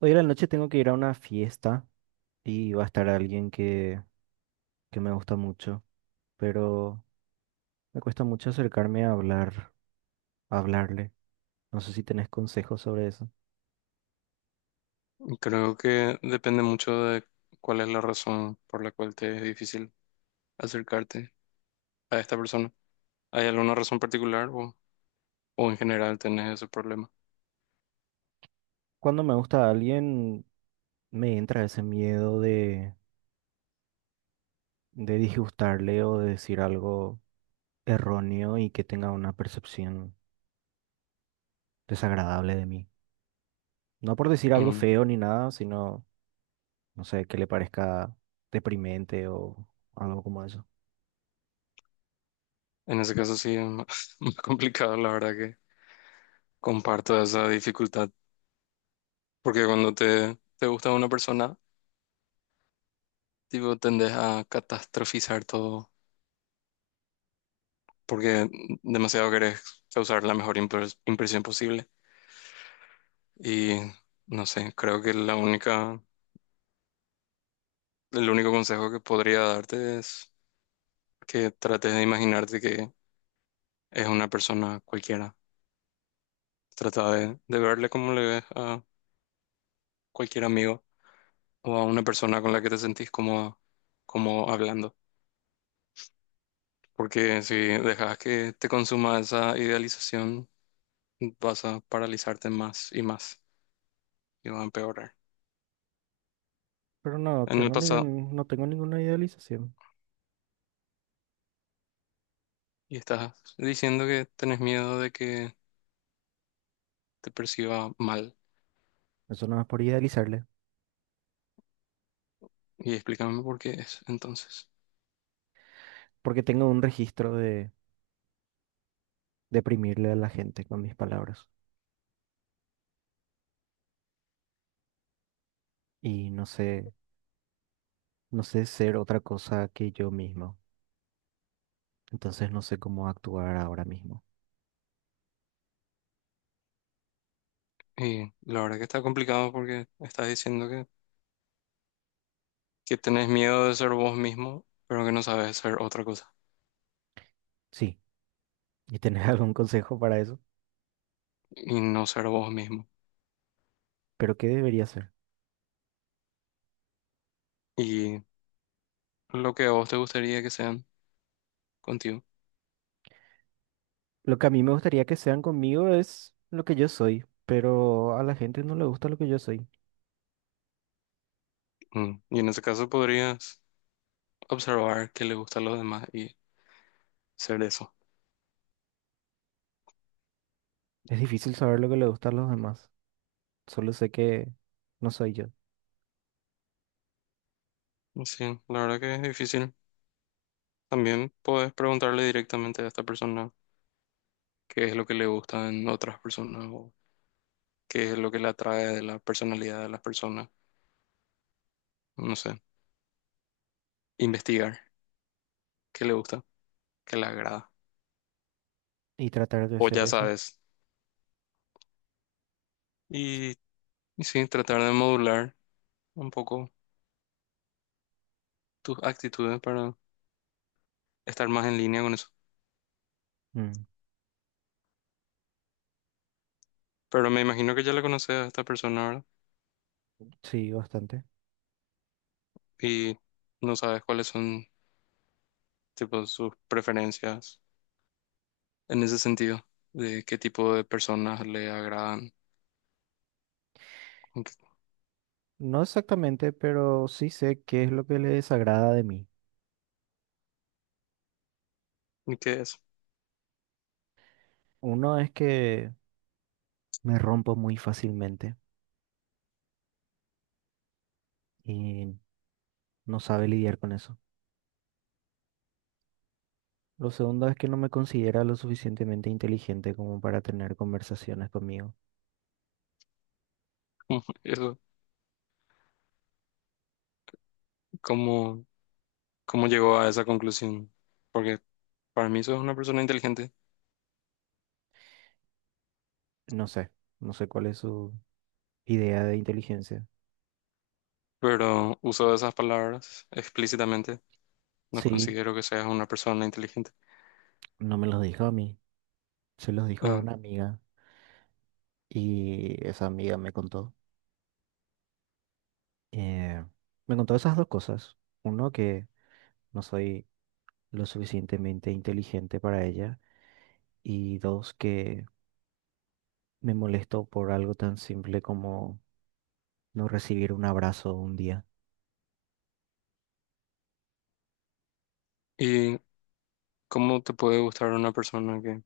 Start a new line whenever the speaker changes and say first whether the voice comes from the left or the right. right: Hoy a la noche tengo que ir a una fiesta y va a estar alguien que me gusta mucho, pero me cuesta mucho acercarme a hablar, a hablarle. No sé si tenés consejos sobre eso.
left: Creo que depende mucho de cuál es la razón por la cual te es difícil acercarte a esta persona. ¿Hay alguna razón particular o en general tenés ese problema?
right: Cuando me gusta a alguien, me entra ese miedo de disgustarle o de decir algo erróneo y que tenga una percepción desagradable de mí. No por decir algo
left: Mm.
right: feo ni nada, sino, no sé, que le parezca deprimente o algo como eso.
left: En ese caso sí es más, más complicado, la verdad que comparto esa dificultad, porque cuando te gusta una persona, tipo, tendes a catastrofizar todo, porque demasiado querés causar la mejor impresión posible. Y no sé, creo que el único consejo que podría darte es que trates de imaginarte que es una persona cualquiera. Trata de verle como le ves a cualquier amigo o a una persona con la que te sentís como, como hablando. Porque si dejas que te consuma esa idealización, vas a paralizarte más y más y va a empeorar.
right: Pero
left: En el pasado,
right: no tengo ninguna idealización.
left: y estás diciendo que tenés miedo de que te perciba mal.
right: Eso no es por idealizarle,
left: Y explícame por qué es entonces.
right: porque tengo un registro de deprimirle a la gente con mis palabras. Y no sé, no sé ser otra cosa que yo mismo. Entonces no sé cómo actuar ahora mismo.
left: Y la verdad que está complicado porque estás diciendo que tenés miedo de ser vos mismo, pero que no sabes ser otra cosa
right: Sí, y tener algún consejo para eso.
left: y no ser vos mismo.
right: Pero ¿qué debería hacer?
left: Y lo que a vos te gustaría que sean contigo.
right: Lo que a mí me gustaría que sean conmigo es lo que yo soy, pero a la gente no le gusta lo que yo soy.
left: Mm. Y en ese caso podrías observar qué le gusta a los demás y ser eso.
right: Es difícil saber lo que le gusta a los demás. Solo sé que no soy yo.
left: Sí, la verdad que es difícil. También puedes preguntarle directamente a esta persona qué es lo que le gusta en otras personas o qué es lo que le atrae de la personalidad de las personas. No sé, investigar qué le gusta, qué le agrada.
right: Y tratar de
left: O
right: hacer
left: ya
right: eso.
left: sabes. Y, y sí, tratar de modular un poco tus actitudes para estar más en línea con eso.
right: Mm.
left: Pero me imagino que ya la conoces a esta persona, ¿verdad?
right: Sí, bastante.
left: Y no sabes cuáles son, tipo, sus preferencias en ese sentido, de qué tipo de personas le agradan y qué
right: No exactamente, pero sí sé qué es lo que le desagrada de mí.
left: y qué es.
right: Uno es que me rompo muy fácilmente y no sabe lidiar con eso. Lo segundo es que no me considera lo suficientemente inteligente como para tener conversaciones conmigo.
left: Eso, ¿cómo, ¿cómo llegó a esa conclusión? Porque para mí sos una persona inteligente,
right: No sé, no sé cuál es su idea de inteligencia.
left: pero uso esas palabras explícitamente. No
right: Sí,
left: considero que seas una persona inteligente.
right: no me los dijo a mí, se los dijo a
left: Ah,
right: una amiga y esa amiga me contó. eh, Me contó esas dos cosas. Uno, que no soy lo suficientemente inteligente para ella y dos, que me molesto por algo tan simple como no recibir un abrazo un día.
left: ¿y cómo te puede gustar una persona que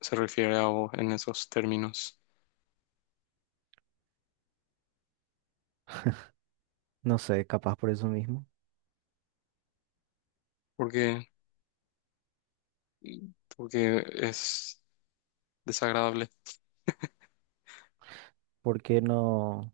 left: se refiere a vos en esos términos,
right: No sé, capaz por eso mismo.
left: porque, porque es desagradable,
right: ¿Por qué no?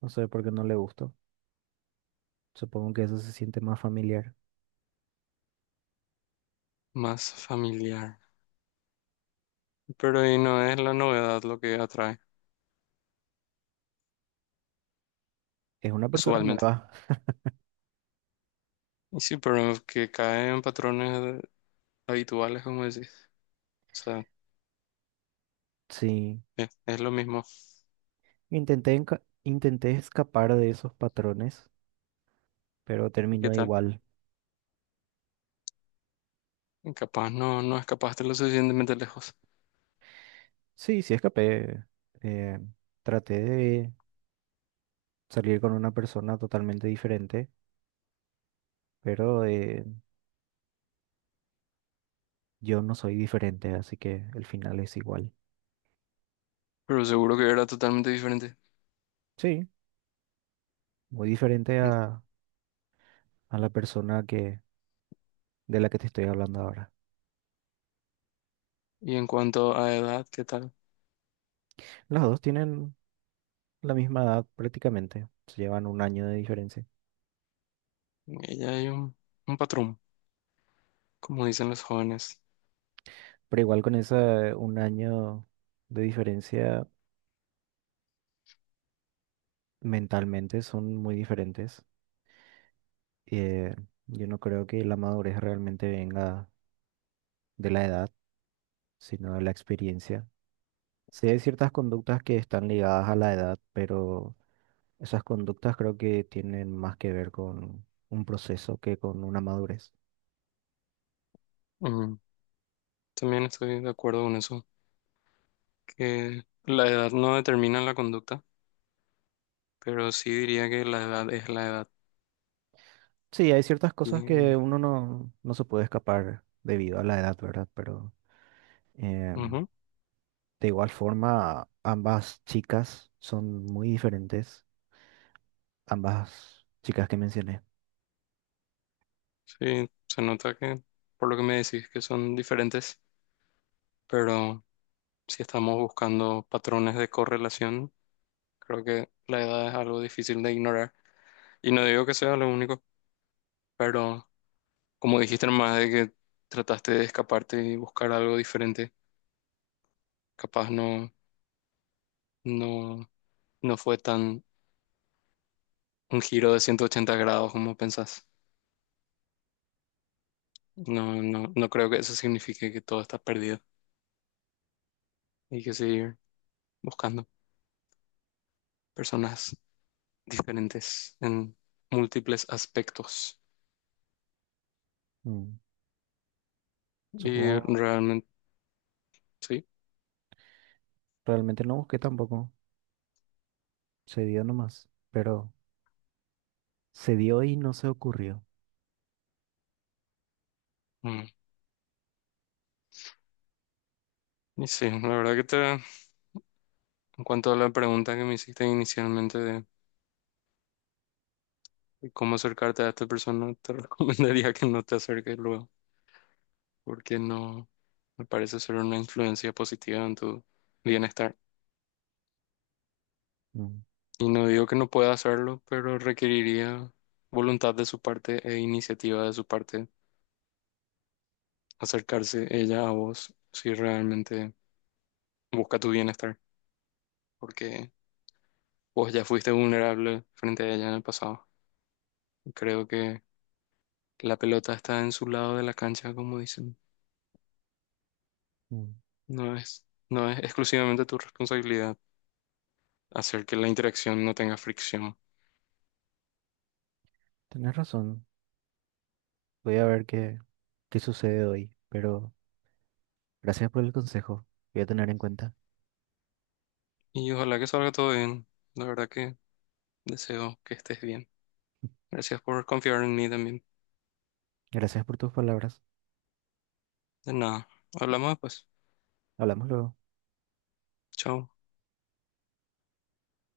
right: No sé, por qué no le gustó. Supongo que eso se siente más familiar.
left: más familiar. Pero ahí no es la novedad lo que atrae
right: Es una persona
left: usualmente.
right: nueva.
left: Y sí, pero que cae en patrones habituales, como decís. O sea,
right: Sí,
left: es lo mismo.
right: intenté, intenté escapar de esos patrones, pero
left: ¿Y qué
right: terminó
left: tal?
right: igual.
left: Capaz no escapaste lo suficientemente lejos,
right: Sí, sí escapé. Eh, Traté de salir con una persona totalmente diferente, pero yo no soy diferente, así que el final es igual.
left: pero seguro que era totalmente diferente.
right: Sí, muy diferente a la persona de la que te estoy hablando ahora.
left: Y en cuanto a edad, ¿qué tal?
right: Las dos tienen la misma edad prácticamente, se llevan un año de diferencia,
left: Ella hay un patrón, como dicen los jóvenes.
right: pero igual con ese un año de diferencia mentalmente son muy diferentes. Eh, yo no creo que la madurez realmente venga de la edad, sino de la experiencia. Sí hay ciertas conductas que están ligadas a la edad, pero esas conductas creo que tienen más que ver con un proceso que con una madurez.
left: Mm, también estoy de acuerdo con eso. Que la edad no determina la conducta, pero sí diría que la edad es la edad.
right: Sí, hay ciertas
left: Y,
right: cosas que uno no, no se puede escapar debido a la edad, ¿verdad? Pero eh,
left: ujú,
right: de igual forma, ambas chicas son muy diferentes, ambas chicas que mencioné.
left: sí, se nota que por lo que me decís que son diferentes, pero si estamos buscando patrones de correlación, creo que la edad es algo difícil de ignorar. Y no digo que sea lo único, pero como dijiste nomás de que trataste de escaparte y buscar algo diferente, capaz no, no fue tan un giro de 180 grados como pensás. No, no, no creo que eso signifique que todo está perdido. Hay que seguir buscando personas diferentes en múltiples aspectos.
right: Mm.
left: Y
right: Supongo,
left: realmente, sí.
right: realmente no busqué tampoco, se dio nomás, pero se dio y no se ocurrió.
left: Mm. Y sí, la verdad que te, en cuanto a la pregunta que me hiciste inicialmente de cómo acercarte a esta persona, te recomendaría que no te acerques luego, porque no me parece ser una influencia positiva en tu bienestar.
right: Mm.
left: Y no digo que no pueda hacerlo, pero requeriría voluntad de su parte e iniciativa de su parte acercarse ella a vos si realmente busca tu bienestar, porque vos ya fuiste vulnerable frente a ella en el pasado. Creo que la pelota está en su lado de la cancha, como dicen.
right: Mm.
left: No es exclusivamente tu responsabilidad hacer que la interacción no tenga fricción.
right: Tenés razón, voy a ver qué sucede hoy, pero. Gracias por el consejo. Voy a tener en cuenta.
left: Y ojalá que salga todo bien. La verdad que deseo que estés bien. Gracias por confiar en mí también.
right: Gracias por tus palabras.
left: De nada. Hablamos después.
right: Hablamos luego.
left: Chao.